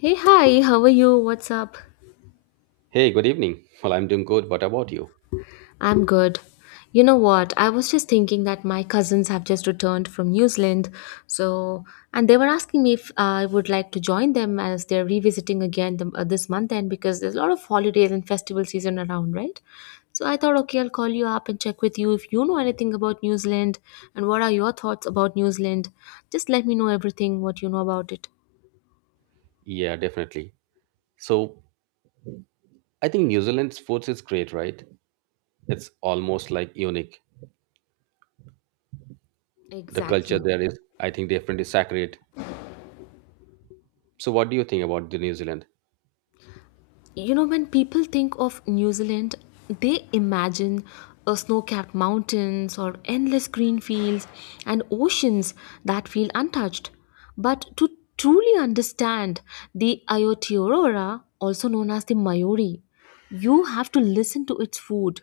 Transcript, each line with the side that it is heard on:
left: Hey, hi, how are you? What's up?
right: Hey, good evening. Well, I'm doing good. What about you?
left: I'm good. You know what? I was just thinking that my cousins have just returned from New Zealand, so and they were asking me if I would like to join them as they're revisiting again this month end because there's a lot of holidays and festival season around, right? So I thought, okay, I'll call you up and check with you if you know anything about New Zealand and what are your thoughts about New Zealand. Just let me know everything what you know about it.
right: Yeah, definitely. So, I think New Zealand's food is great, right? It's almost like unique. The culture
left: Exactly.
right: there is, I think, different is sacred. So, what do you think about the New Zealand?
left: You know when people think of New Zealand, they imagine snow-capped mountains or endless green fields and oceans that feel untouched. But to truly understand the Aotearoa, also known as the Maori, you have to listen to its food,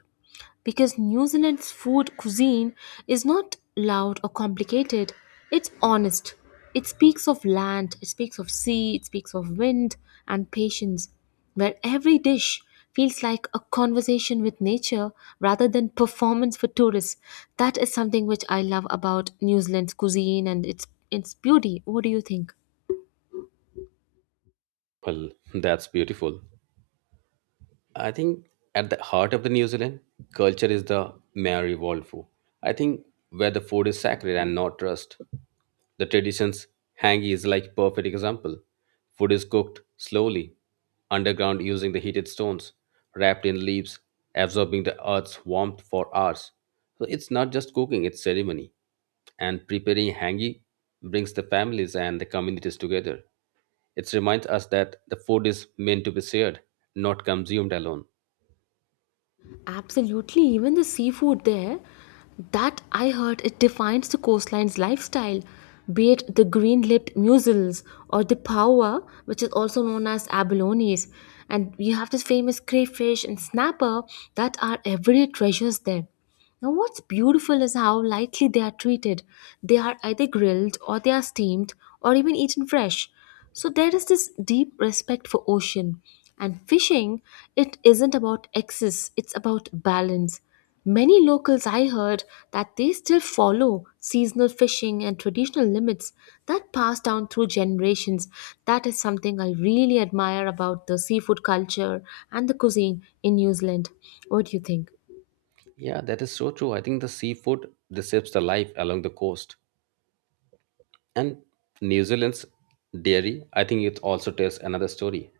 left: because New Zealand's food cuisine is not loud or complicated. It's honest. It speaks of land, it speaks of sea, it speaks of wind and patience, where every dish feels like a conversation with nature rather than performance for tourists. That is something which I love about New Zealand's cuisine and its beauty. What do you think?
right: Well, that's beautiful. I think at the heart of the New Zealand culture is the Maori world, I think, where the food is sacred and not trust. The traditions, hangi is like perfect example. Food is cooked slowly, underground using the heated stones, wrapped in leaves, absorbing the earth's warmth for hours. So it's not just cooking, it's ceremony. And preparing hangi brings the families and the communities together. It reminds us that the food is meant to be shared, not consumed alone.
left: Absolutely, even the seafood there, that I heard it defines the coastline's lifestyle, be it the green lipped mussels or the pawa, which is also known as abalones. And you have this famous crayfish and snapper that are everyday treasures there. Now, what's beautiful is how lightly they are treated. They are either grilled or they are steamed or even eaten fresh. So there is this deep respect for ocean. And fishing, it isn't about excess, it's about balance. Many locals I heard that they still follow seasonal fishing and traditional limits that pass down through generations. That is something I really admire about the seafood culture and the cuisine in New Zealand. What do you think?
right: Yeah, that is so true. I think the seafood receives the life along the coast. And New Zealand's dairy, I think it also tells another story.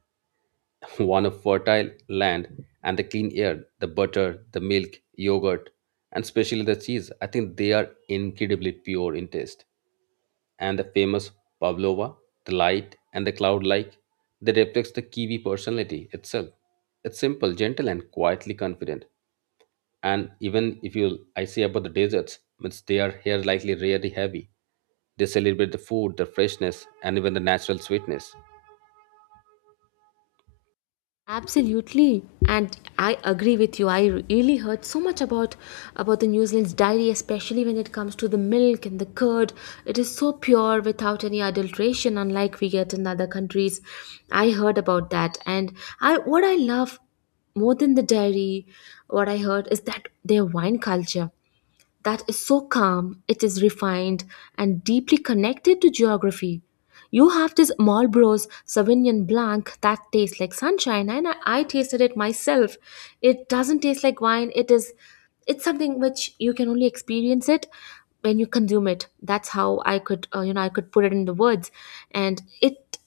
right: One of fertile land and the clean air, the butter, the milk, yogurt, and especially the cheese. I think they are incredibly pure in taste. And the famous pavlova, the light and the cloud like, that reflects the Kiwi personality itself. It's simple, gentle, and quietly confident. And even if you I say about the deserts, means they are here likely really heavy, they celebrate the food, the freshness, and even the natural sweetness.
left: Absolutely, and I agree with you. I really heard so much about the New Zealand's dairy, especially when it comes to the milk and the curd. It is so pure without any adulteration, unlike we get in other countries. I heard about that, and I what I love more than the dairy, what I heard is that their wine culture that is so calm, it is refined and deeply connected to geography. You have this Marlboro's Sauvignon Blanc that tastes like sunshine, and I tasted it myself. It doesn't taste like wine. It is, it's something which you can only experience it when you consume it. That's how I could, I could put it in the words, and it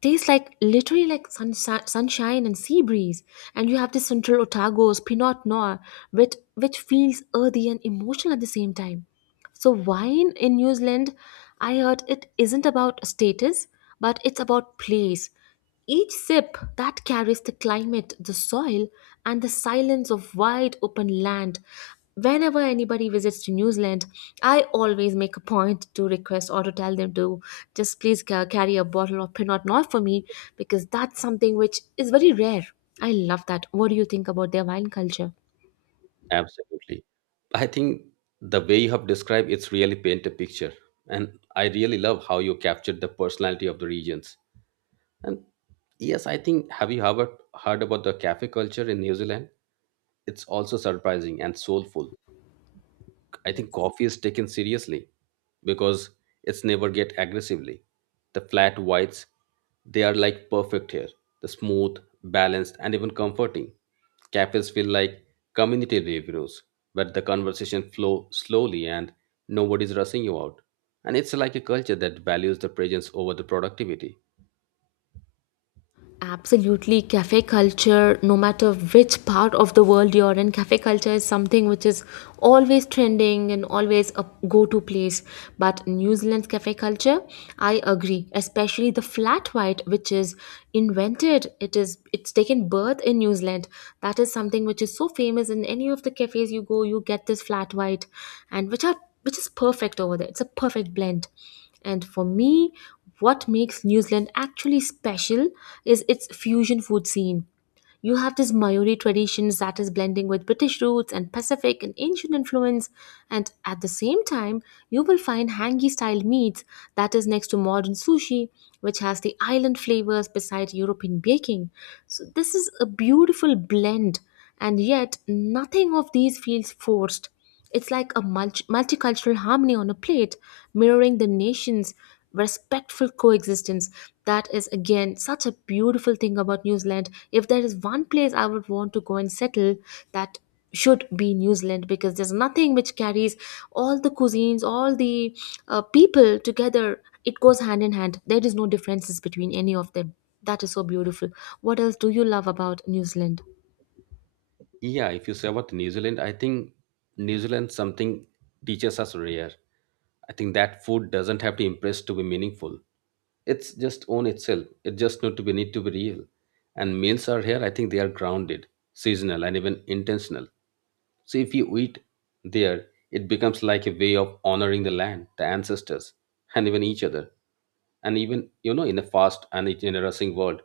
left: tastes like literally like sunshine and sea breeze. And you have this Central Otago's Pinot Noir, which feels earthy and emotional at the same time. So wine in New Zealand, I heard it isn't about status, but it's about place. Each sip that carries the climate, the soil, and the silence of wide open land. Whenever anybody visits to New Zealand, I always make a point to request or to tell them to just please carry a bottle of Pinot Noir for me, because that's something which is very rare. I love that. What do you think about their wine culture?
right: Absolutely, I think the way you have described it's really paint a picture. And I really love how you captured the personality of the regions. And yes, I think, have you ever heard about the cafe culture in New Zealand? It's also surprising and soulful. I think
left: Yes.
right: coffee is taken seriously because it's never get aggressively. The flat whites, they are like perfect here. The smooth, balanced, and even comforting. Cafes feel like community reviews where the conversation flow slowly and nobody's rushing you out. And it's like a culture that values the presence over the productivity.
left: Absolutely, cafe culture, no matter which part of the world you're in, cafe culture is something which is always trending and always a go to place. But New Zealand's cafe culture, I agree, especially the flat white, which is invented, it is it's taken birth in New Zealand. That is something which is so famous in any of the cafes you go, you get this flat white and which are which is perfect over there. It's a perfect blend. And for me, what makes New Zealand actually special is its fusion food scene. You have this Maori traditions that is blending with British roots and Pacific and ancient influence, and at the same time, you will find hangi style meats that is next to modern sushi, which has the island flavors beside European baking. So, this is a beautiful blend, and yet nothing of these feels forced. It's like a multicultural harmony on a plate, mirroring the nation's respectful coexistence. That is, again, such a beautiful thing about New Zealand. If there is one place I would want to go and settle, that should be New Zealand because there's nothing which carries all the cuisines, all the people together. It goes hand in hand. There is no differences between any of them. That is so beautiful. What else do you love about New Zealand?
right: Yeah, if you say about New Zealand, I think New Zealand something teaches us rare. I think that food doesn't have to impress to be meaningful. It's just own itself. It just need to be real. And meals are here. I think they are grounded, seasonal, and even intentional. So if you eat there, it becomes like a way of honoring the land, the ancestors, and even each other. And even, you know, in a fast and in a rushing world,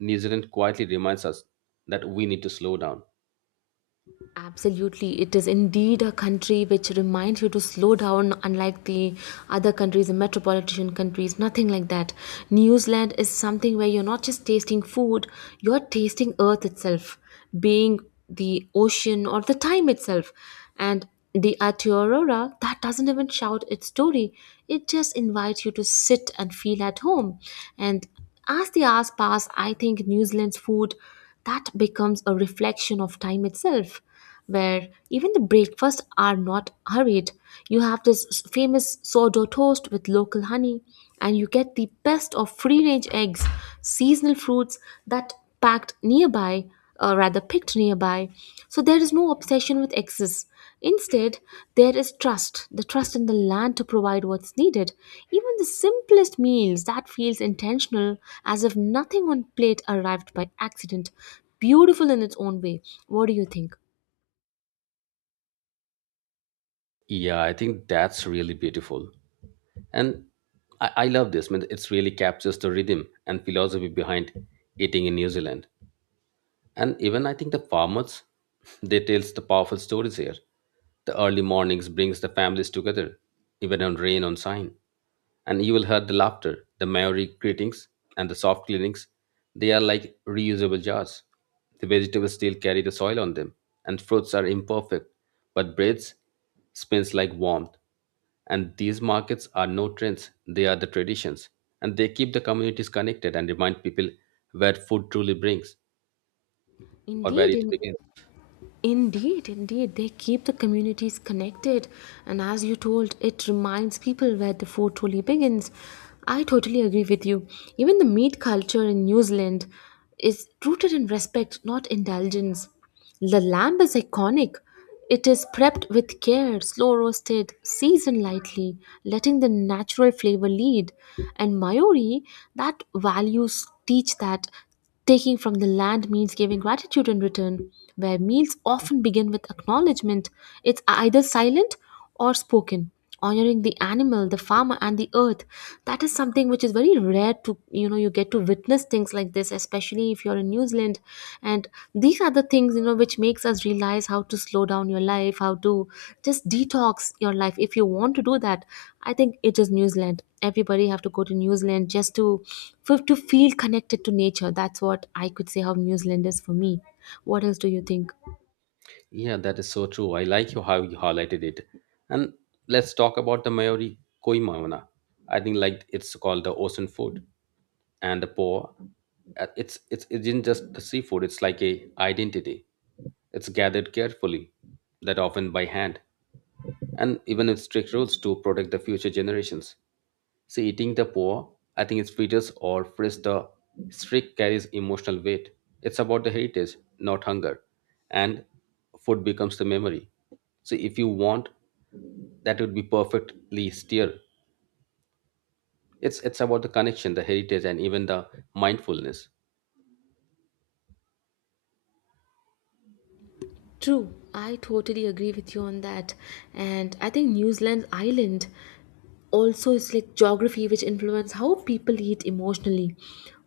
right: New Zealand quietly reminds us that we need to slow down.
left: Absolutely. It is indeed a country which reminds you to slow down, unlike the other countries, the metropolitan countries, nothing like that. New Zealand is something where you're not just tasting food, you're tasting earth itself, being the ocean or the time itself. And the Aotearoa, that doesn't even shout its story. It just invites you to sit and feel at home. And as the hours pass, I think New Zealand's food that becomes a reflection of time itself, where even the breakfasts are not hurried. You have this famous sourdough toast with local honey, and you get the best of free range eggs, seasonal fruits that packed nearby, or rather picked nearby. So there is no obsession with excess. Instead, there is trust in the land to provide what's needed. Even the simplest meals that feels intentional, as if nothing on plate arrived by accident. Beautiful in its own way. What do you think?
right: Yeah, I think that's really beautiful. And I love this. I mean, it's really captures the rhythm and philosophy behind eating in New Zealand. And even I think the farmers, they tells the powerful stories here. The early mornings brings the families together, even on rain on sign. And you will hear the laughter, the merry greetings, and the soft cleanings. They are like reusable jars. The vegetables still carry the soil on them, and fruits are imperfect, but breads spins like warmth. And these markets are no trends, they are the traditions. And they keep the communities connected and remind people where food truly brings or where
left: Indeed,
right: it
left: in
right: begins.
left: Indeed, indeed, they keep the communities connected, and as you told, it reminds people where the food truly begins. I totally agree with you. Even the meat culture in New Zealand is rooted in respect, not indulgence. The lamb is iconic. It is prepped with care, slow roasted, seasoned lightly, letting the natural flavor lead. And Maori, that values teach that taking from the land means giving gratitude in return, where meals often begin with acknowledgement. It's either silent or spoken, honoring the animal, the farmer, and the earth. That is something which is very rare to you know you get to witness things like this, especially if you're in New Zealand, and these are the things you know which makes us realize how to slow down your life, how to just detox your life. If you want to do that, I think it is New Zealand. Everybody have to go to New Zealand just to for, to feel connected to nature. That's what I could say how New Zealand is for me. What else do you think?
right: Yeah, that is so true. I like you how you highlighted it. And let's talk about the Maori koi mauna. I think like it's called the ocean food and the po. It's it isn't just the seafood. It's like a identity. It's gathered carefully, that often by hand, and even with strict rules to protect the future generations. See, eating the poor, I think it's features or phrase the streak carries emotional weight. It's about the heritage, not hunger. And food becomes the memory. So if you want, that would be perfectly steer. It's about the connection, the heritage, and even the mindfulness.
left: True, I totally agree with you on that. And I think New Zealand's island also it's like geography which influence how people eat emotionally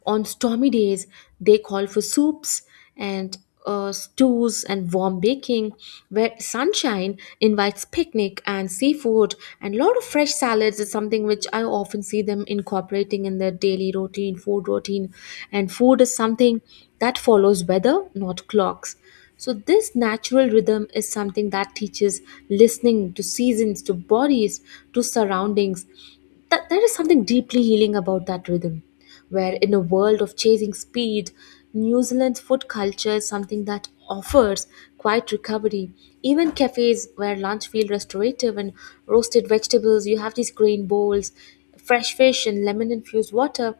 left: on stormy days they call for soups and stews and warm baking, where sunshine invites picnic and seafood and a lot of fresh salads is something which I often see them incorporating in their daily routine food routine. And food is something that follows weather not clocks. So, this natural rhythm is something that teaches listening to seasons, to bodies, to surroundings. That, there is something deeply healing about that rhythm, where in a world of chasing speed, New Zealand's food culture is something that offers quiet recovery. Even cafes where lunch feel restorative and roasted vegetables, you have these grain bowls, fresh fish, and lemon infused water.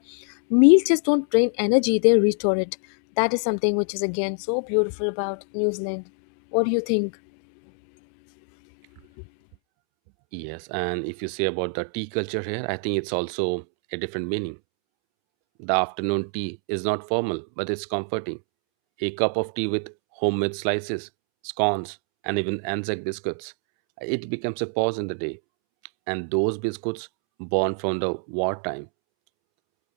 left: Meals just don't drain energy, they restore it. That is something which is again so beautiful about New Zealand. What do you think?
right: Yes, and if you say about the tea culture here, I think it's also a different meaning. The afternoon tea is not formal, but it's comforting. A cup of tea with homemade slices, scones, and even Anzac biscuits. It becomes a pause in the day. And those biscuits born from the wartime,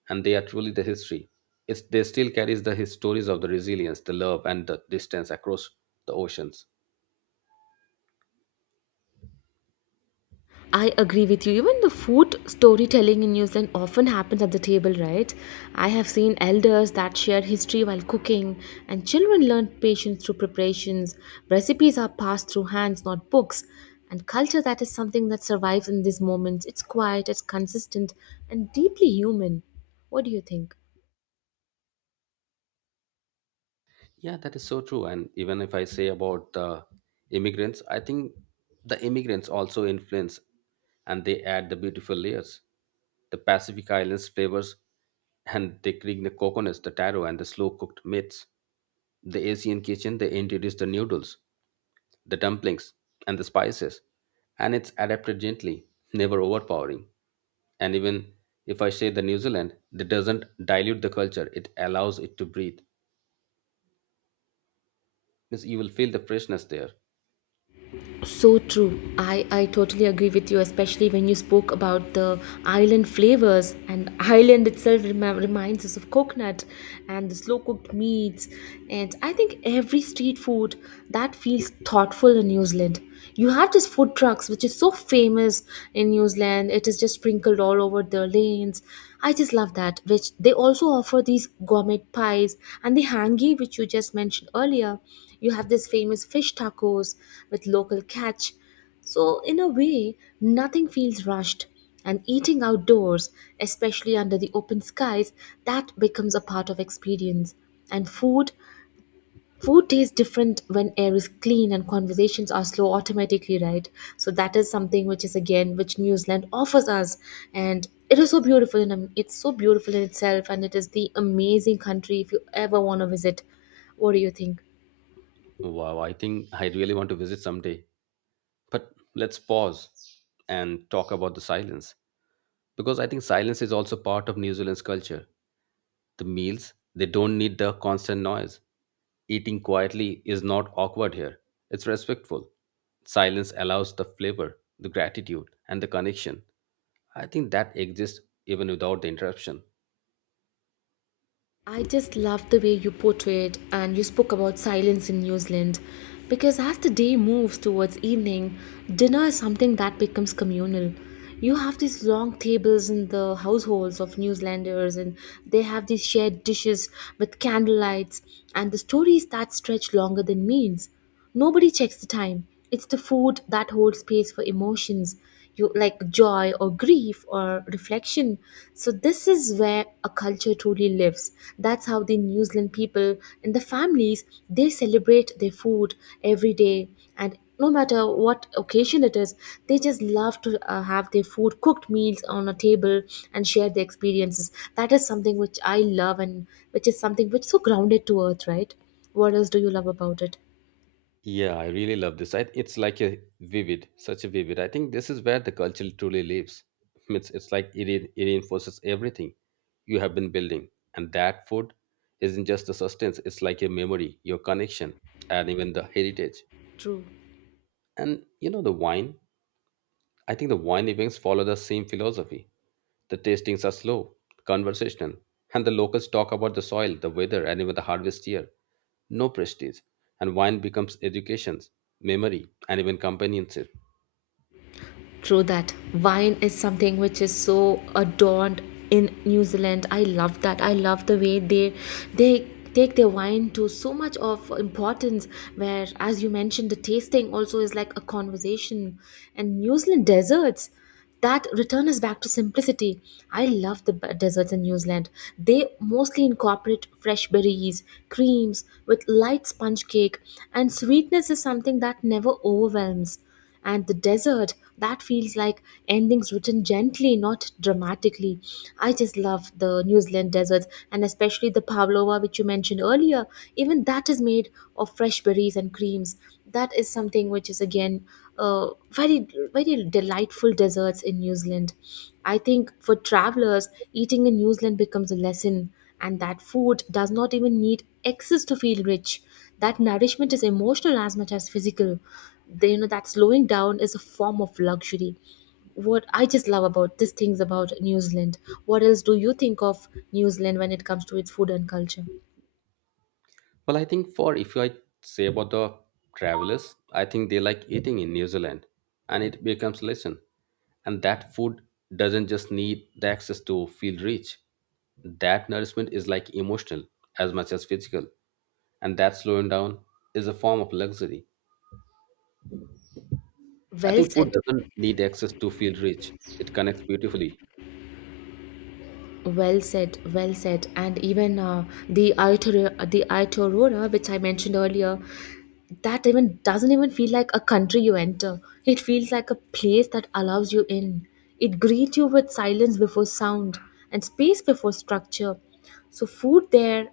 right: and they are truly the history. It's, they still carries the his stories of the resilience, the love, and the distance across the oceans.
left: I agree with you. Even the food storytelling in New Zealand often happens at the table, right? I have seen elders that share history while cooking, and children learn patience through preparations. Recipes are passed through hands, not books. And culture that is something that survives in these moments. It's quiet, it's consistent, and deeply human. What do you think?
right: Yeah, that is so true. And even if I say about the immigrants, I think the immigrants also influence and they add the beautiful layers. The Pacific Islands flavors, and they create the coconuts, the taro, and the slow cooked meats. The Asian kitchen, they introduce the noodles, the dumplings, and the spices. And it's adapted gently, never overpowering. And even if I say the New Zealand, that doesn't dilute the culture, it allows it to breathe, because you will feel the freshness there.
left: So true. I totally agree with you, especially when you spoke about the island flavors. And island itself reminds us of coconut and the slow cooked meats. And I think every street food that feels thoughtful in New Zealand. You have this food trucks, which is so famous in New Zealand. It is just sprinkled all over the lanes. I just love that. Which they also offer these gourmet pies and the hangi, which you just mentioned earlier. You have this famous fish tacos with local catch. So, in a way, nothing feels rushed. And eating outdoors, especially under the open skies, that becomes a part of experience. And food, food tastes different when air is clean and conversations are slow automatically, right? So that is something which is again which New Zealand offers us, and it is so beautiful and it's so beautiful in itself, and it is the amazing country if you ever want to visit. What do you think?
right: Wow, I think I really want to visit someday. But let's pause and talk about the silence, because I think silence is also part of New Zealand's culture. The meals, they don't need the constant noise. Eating quietly is not awkward here, it's respectful. Silence allows the flavor, the gratitude, and the connection. I think that exists even without the interruption.
left: I just love the way you portrayed and you spoke about silence in New Zealand because as the day moves towards evening, dinner is something that becomes communal. You have these long tables in the households of New Zealanders and they have these shared dishes with candlelights and the stories that stretch longer than meals. Nobody checks the time. It's the food that holds space for emotions, you like joy or grief or reflection. So this is where a culture truly lives. That's how the New Zealand people and the families they celebrate their food every day and no matter what occasion it is, they just love to have their food cooked meals on a table and share their experiences. That is something which I love and which is something which is so grounded to earth, right? What else do you love about it?
right: Yeah, I really love this. I, it's like a vivid, such a vivid. I think this is where the culture truly lives. It's like it, it reinforces everything you have been building. And that food isn't just a sustenance, it's like your memory, your connection, and even the heritage.
left: True,
right: And you know, the wine. I think the wine events follow the same philosophy. The tastings are slow, conversational, and the locals talk about the soil, the weather, and even the harvest year. No prestige, and wine becomes education, memory, and even companionship.
left: true that. Wine is something which is so adorned in New Zealand. I love that. I love the way they take their wine to so much of importance where as you mentioned the tasting also is like a conversation and New Zealand desserts that return us back to simplicity. I love the desserts in New Zealand. They mostly incorporate fresh berries, creams with light sponge cake, and sweetness is something that never overwhelms. And the desert that feels like endings written gently, not dramatically. I just love the New Zealand deserts, and especially the pavlova which you mentioned earlier. Even that is made of fresh berries and creams. That is something which is again very very delightful desserts in New Zealand. I think for travelers eating in New Zealand becomes a lesson, and that food does not even need excess to feel rich, that nourishment is emotional as much as physical, the, you know that slowing down is a form of luxury. What I just love about these things about New Zealand, what else do you think of New Zealand when it comes to its food and culture?
right: Well, I think for if I say about the travelers, I think they like eating in New Zealand and it becomes lesson. And that food doesn't just need the access to feel rich. That nourishment is like emotional as much as physical. And that slowing down is a form of luxury. I
left: Well
right: think
left: said,
right: food doesn't need access to feel rich. It connects beautifully.
left: well said. Well said and even the Aotearoa which I mentioned earlier, that even doesn't even feel like a country you enter. It feels like a place that allows you in. It greets you with silence before sound and space before structure. So, food there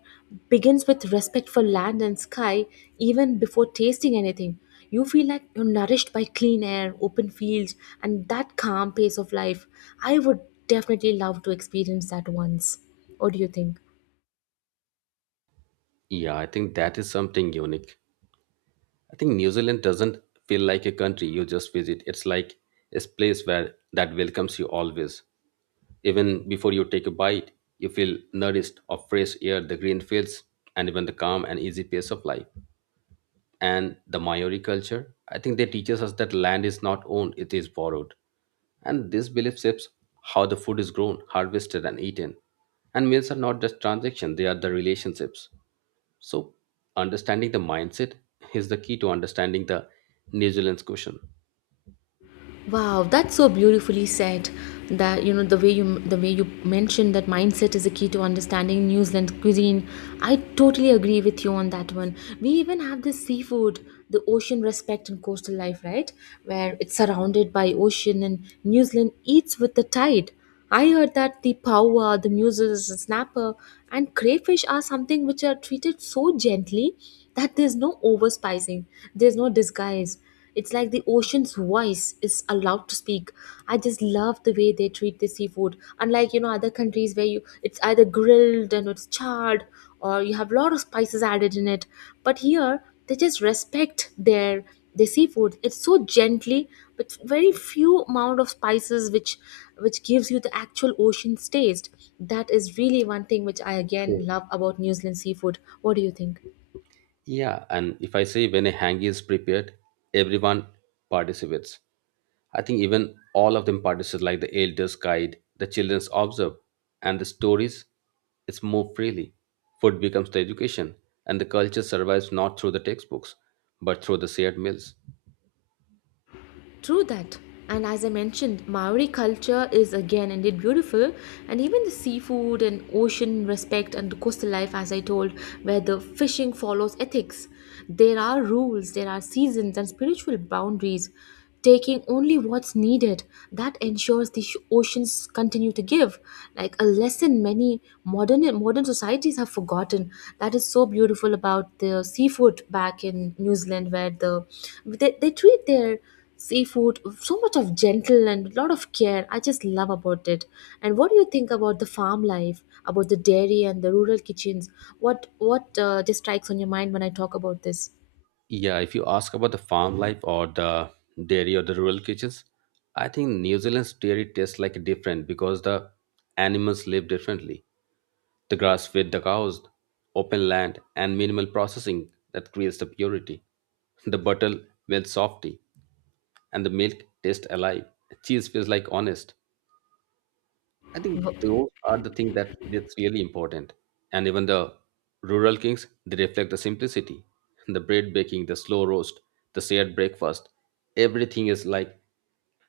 left: begins with respect for land and sky even before tasting anything. You feel like you're nourished by clean air, open fields, and that calm pace of life. I would definitely love to experience that once. What do you think?
right: Yeah, I think that is something unique. I think New Zealand doesn't feel like a country you just visit. It's like a place where that welcomes you always. Even before you take a bite, you feel nourished of fresh air, the green fields, and even the calm and easy pace of life. And the Maori culture, I think they teaches us that land is not owned, it is borrowed. And this belief shapes how the food is grown, harvested, and eaten. And meals are not just transactions, they are the relationships. So, understanding the mindset is the key to understanding the New Zealand's question.
left: Wow, that's so beautifully said. That you know, the way you mentioned that mindset is a key to understanding New Zealand cuisine. I totally agree with you on that one. We even have this seafood, the ocean respect and coastal life, right? Where it's surrounded by ocean and New Zealand eats with the tide. I heard that the paua, the mussels, the snapper, and crayfish are something which are treated so gently that there's no overspicing, there's no disguise. It's like the ocean's voice is allowed to speak. I just love the way they treat the seafood. Unlike you know other countries where you it's either grilled and it's charred, or you have a lot of spices added in it. But here they just respect their seafood. It's so gently but very few amount of spices which gives you the actual ocean's taste. That is really one thing which I again
right: True.
left: love about New Zealand seafood. What do you think?
right: Yeah, and if I say when a hangi is prepared, everyone participates. I think even all of them participate, like the elders guide, the children observe, and the stories, it's more freely. Food becomes the education, and the culture survives not through the textbooks, but through the shared meals.
left: True that. And as I mentioned, Maori culture is again indeed beautiful, and even the seafood and ocean respect and the coastal life, as I told, where the fishing follows ethics. There are rules, there are seasons, and spiritual boundaries. Taking only what's needed, that ensures the oceans continue to give, like a lesson many modern societies have forgotten. That is so beautiful about the seafood back in New Zealand, where they treat their seafood so much of gentle, and a lot of care I just love about it. And what do you think about the farm life, about the dairy and the rural kitchens? What just strikes on your mind when I talk about this?
right: Yeah, if you ask about the farm life or the dairy or the rural kitchens, I think New Zealand's dairy tastes like different because the animals live differently. The grass fed the cows, open land, and minimal processing that creates the purity. The butter melts softly, and the milk tastes alive. Cheese feels like honest, I think
left: W-
right: those are the things that that's really important. And even the rural kings, they reflect the simplicity, the bread baking, the slow roast, the shared breakfast. Everything is like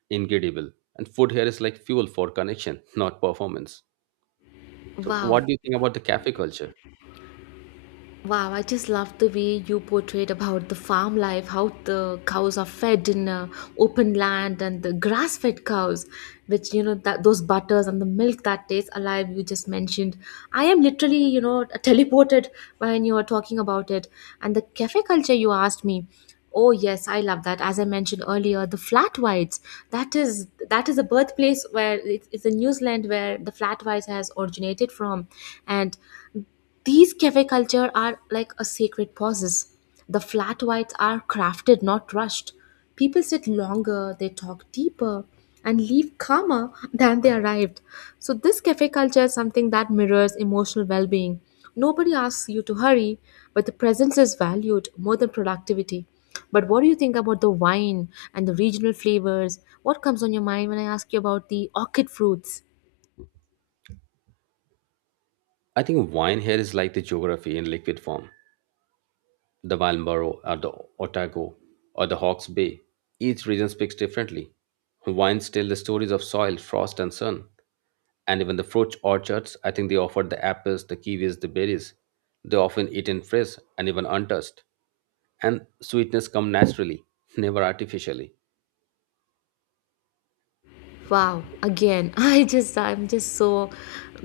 right: incredible, and food here is like fuel for connection, not performance. So,
left: wow
right: what do you think about the cafe culture?
left: Wow, I just love the way you portrayed about the farm life, how the cows are fed in open land and the grass-fed cows, which you know that those butters and the milk that tastes alive you just mentioned. I am literally, you know, teleported when you were talking about it. And the cafe culture you asked me, oh yes, I love that. As I mentioned earlier, the flat whites. That is a birthplace where it's a New Zealand where the flat whites has originated from, and these cafe culture are like a sacred pauses. The flat whites are crafted, not rushed. People sit longer, they talk deeper, and leave calmer than they arrived. So this cafe culture is something that mirrors emotional well-being. Nobody asks you to hurry, but the presence is valued more than productivity. But what do you think about the wine and the regional flavors? What comes on your mind when I ask you about the orchid fruits?
right: I think wine here is like the geography in liquid form. The Walmaroo or the Otago or the Hawke's Bay. Each region speaks differently. Wines tell the stories of soil, frost, and sun. And even the fruit orchards. I think they offered the apples, the kiwis, the berries. They often eaten fresh and even untouched. And sweetness come naturally, never artificially.
left: Wow, again, I'm just so,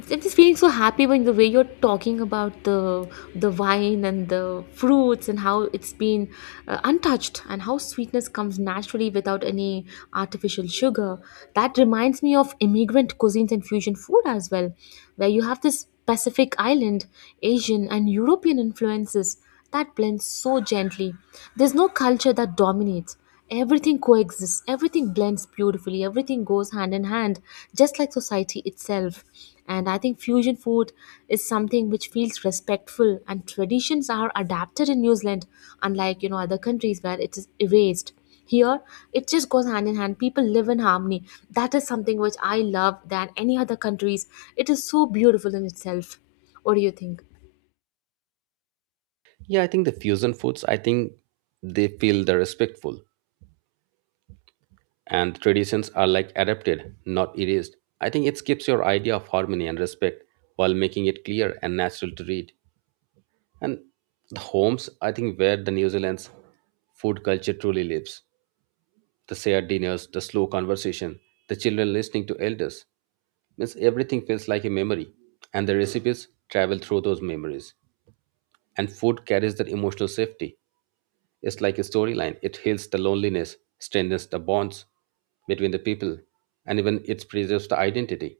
left: I'm just feeling so happy when the way you're talking about the wine and the fruits and how it's been untouched and how sweetness comes naturally without any artificial sugar. That reminds me of immigrant cuisines and fusion food as well, where you have this Pacific Island, Asian and European influences that blends so gently. There's no culture that dominates. Everything coexists, everything blends beautifully, everything goes hand in hand, just like society itself. And I think fusion food is something which feels respectful, and traditions are adapted in New Zealand, unlike you know other countries where it is erased. Here, it just goes hand in hand. People live in harmony. That is something which I love than any other countries. It is so beautiful in itself. What do you think?
right: Yeah, I think the fusion foods, I think they feel the respectful and traditions are like adapted, not erased. I think it keeps your idea of harmony and respect while making it clear and natural to read. And the homes, I think, where the New Zealand's food culture truly lives. The shared dinners, the slow conversation, the children listening to elders. Means everything feels like a memory, and the recipes travel through those memories. And food carries that emotional safety. It's like a storyline. It heals the loneliness, strengthens the bonds between the people, and even it preserves the identity.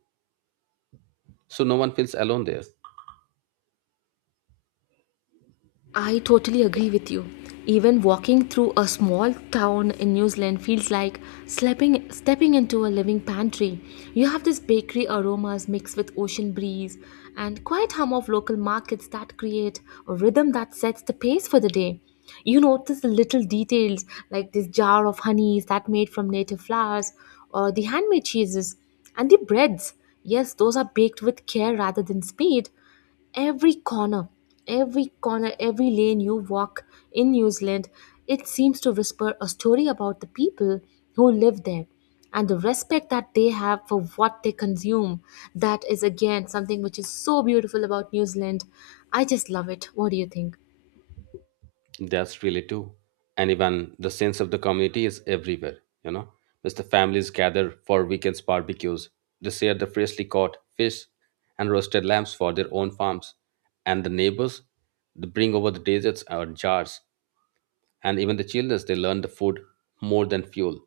right: So no one feels alone there.
left: I totally agree with you. Even walking through a small town in New Zealand feels like sleeping, stepping into a living pantry. You have this bakery aromas mixed with ocean breeze and quiet hum of local markets that create a rhythm that sets the pace for the day. You notice the little details like this jar of honey is that made from native flowers, or the handmade cheeses and the breads. Yes, those are baked with care rather than speed. every corner, every corner, every lane you walk in New Zealand, it seems to whisper a story about the people who live there and the respect that they have for what they consume. That is again something which is so beautiful about New Zealand. I just love it. What do you think?
right: That's really true. And even the sense of the community is everywhere, you know. As the families gather for weekends barbecues, they share the freshly caught fish and roasted lambs for their own farms. And the neighbors, they bring over the desserts or jars, and even the children, they learn the food more than fuel.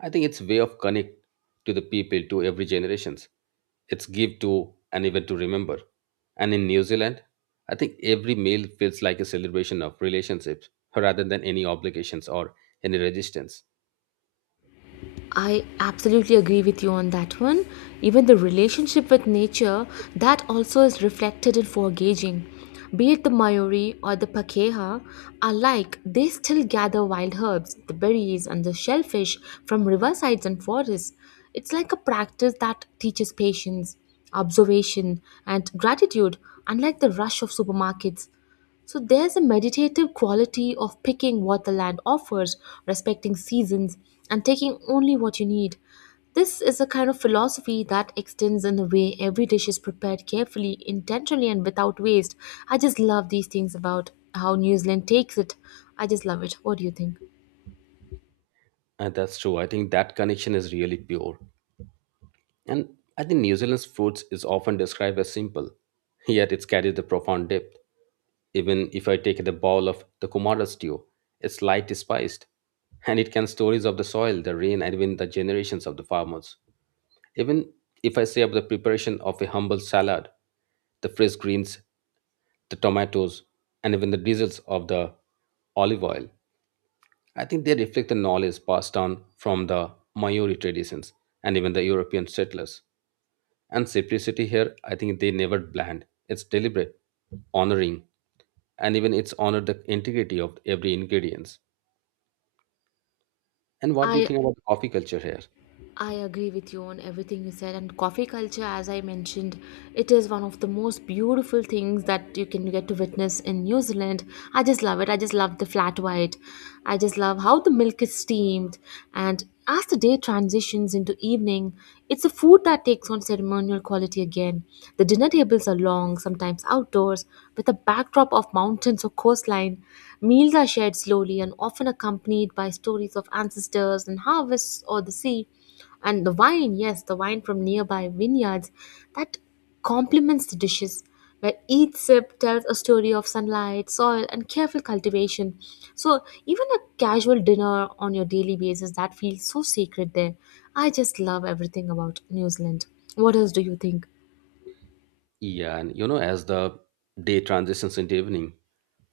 right: I think it's way of connect to the people, to every generations, it's give to and even to remember. And in New Zealand, I think every meal feels like a celebration of relationships rather than any obligations or any resistance.
left: I absolutely agree with you on that one. Even the relationship with nature, that also is reflected in foraging. Be it the Mayori or the Pakeha alike, they still gather wild herbs, the berries, and the shellfish from riversides and forests. It's like a practice that teaches patience, observation, and gratitude, unlike the rush of supermarkets. So there's a meditative quality of picking what the land offers, respecting seasons, and taking only what you need. This is a kind of philosophy that extends in the way every dish is prepared carefully, intentionally, and without waste. I just love these things about how New Zealand takes it. I just love it. What do you think?
right: And that's true, I think that connection is really pure. And I think New Zealand's foods is often described as simple, yet it carries the profound depth. Even if I take the bowl of the Kumara stew, it's light spiced, and it can stories of the soil, the rain, and even the generations of the farmers. Even if I say of the preparation of a humble salad, the fresh greens, the tomatoes, and even the drizzles of the olive oil, I think they reflect the knowledge passed down from the Maori traditions and even the European settlers. And simplicity here, I think they never bland. It's deliberate, honoring, and even it's honored the integrity of every ingredients. And what do you
left: I
right: think about the coffee culture here?
left: I agree with you on everything you said. And coffee culture, as I mentioned, it is one of the most beautiful things that you can get to witness in New Zealand. I just love it. I just love the flat white. I just love how the milk is steamed. And as the day transitions into evening, it's a food that takes on ceremonial quality again. The dinner tables are long, sometimes outdoors, with a backdrop of mountains or coastline. Meals are shared slowly and often accompanied by stories of ancestors and harvests or the sea, and the wine, yes the wine from nearby vineyards that complements the dishes, where each sip tells a story of sunlight, soil and careful cultivation. So even a casual dinner on your daily basis that feels so sacred there. I just love everything about New Zealand. What else do you think?
right: Yeah, and you know, as the day transitions into evening,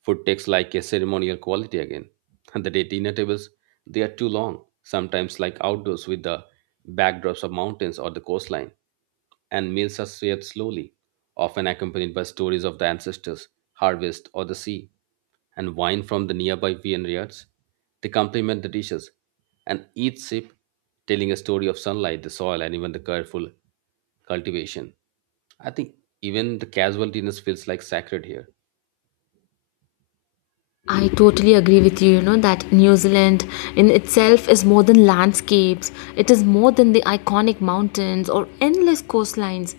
right: food takes like a ceremonial quality again. And the day dinner tables, they are too long, sometimes like outdoors with the backdrops of mountains or the coastline. And meals are shared slowly, often accompanied by stories of the ancestors, harvest, or the sea. And wine from the nearby vineyards. They complement the dishes, and each sip telling a story of sunlight, the soil, and even the careful cultivation. I think even the casual dinners feels like sacred here.
left: I totally agree with you, you know, that New Zealand in itself is more than landscapes, it is more than the iconic mountains or endless coastlines.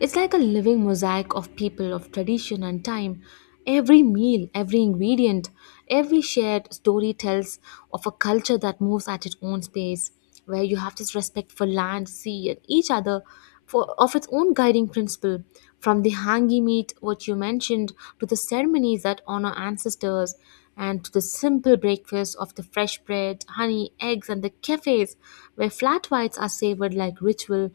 left: It's like a living mosaic of people, of tradition and time. Every meal, every ingredient, every shared story tells of a culture that moves at its own pace, where you have this respect for land, sea, and each other, for, of its own guiding principle. From the hangi meat, what you mentioned, to the ceremonies that honor ancestors, and to the simple breakfast of the fresh bread, honey, eggs, and the cafes, where flat whites are savored like ritual,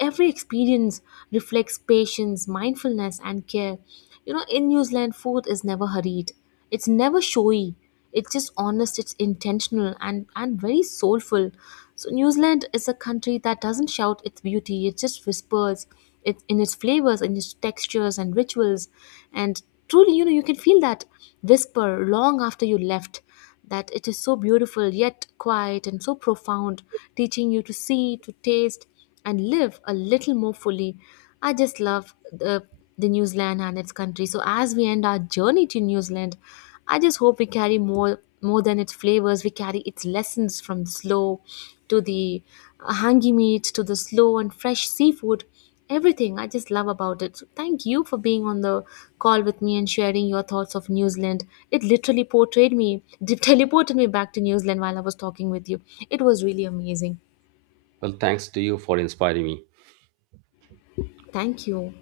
left: every experience reflects patience, mindfulness, and care. You know, in New Zealand, food is never hurried, it's never showy, it's just honest, it's intentional and very soulful. So New Zealand is a country that doesn't shout its beauty, it just whispers it in its flavors, in its textures and rituals. And truly you know you can feel that whisper long after you left. That it is so beautiful yet quiet and so profound, teaching you to see, to taste, and live a little more fully. I just love the New Zealand and its country. So as we end our journey to New Zealand, I just hope we carry more than its flavors. We carry its lessons, from the slow to the hangi meat to the slow and fresh seafood. Everything I just love about it. So thank you for being on the call with me and sharing your thoughts of New Zealand. It literally portrayed me, teleported me back to New Zealand while I was talking with you. It was really amazing.
right: Well, thanks to you for inspiring me.
left: Thank you.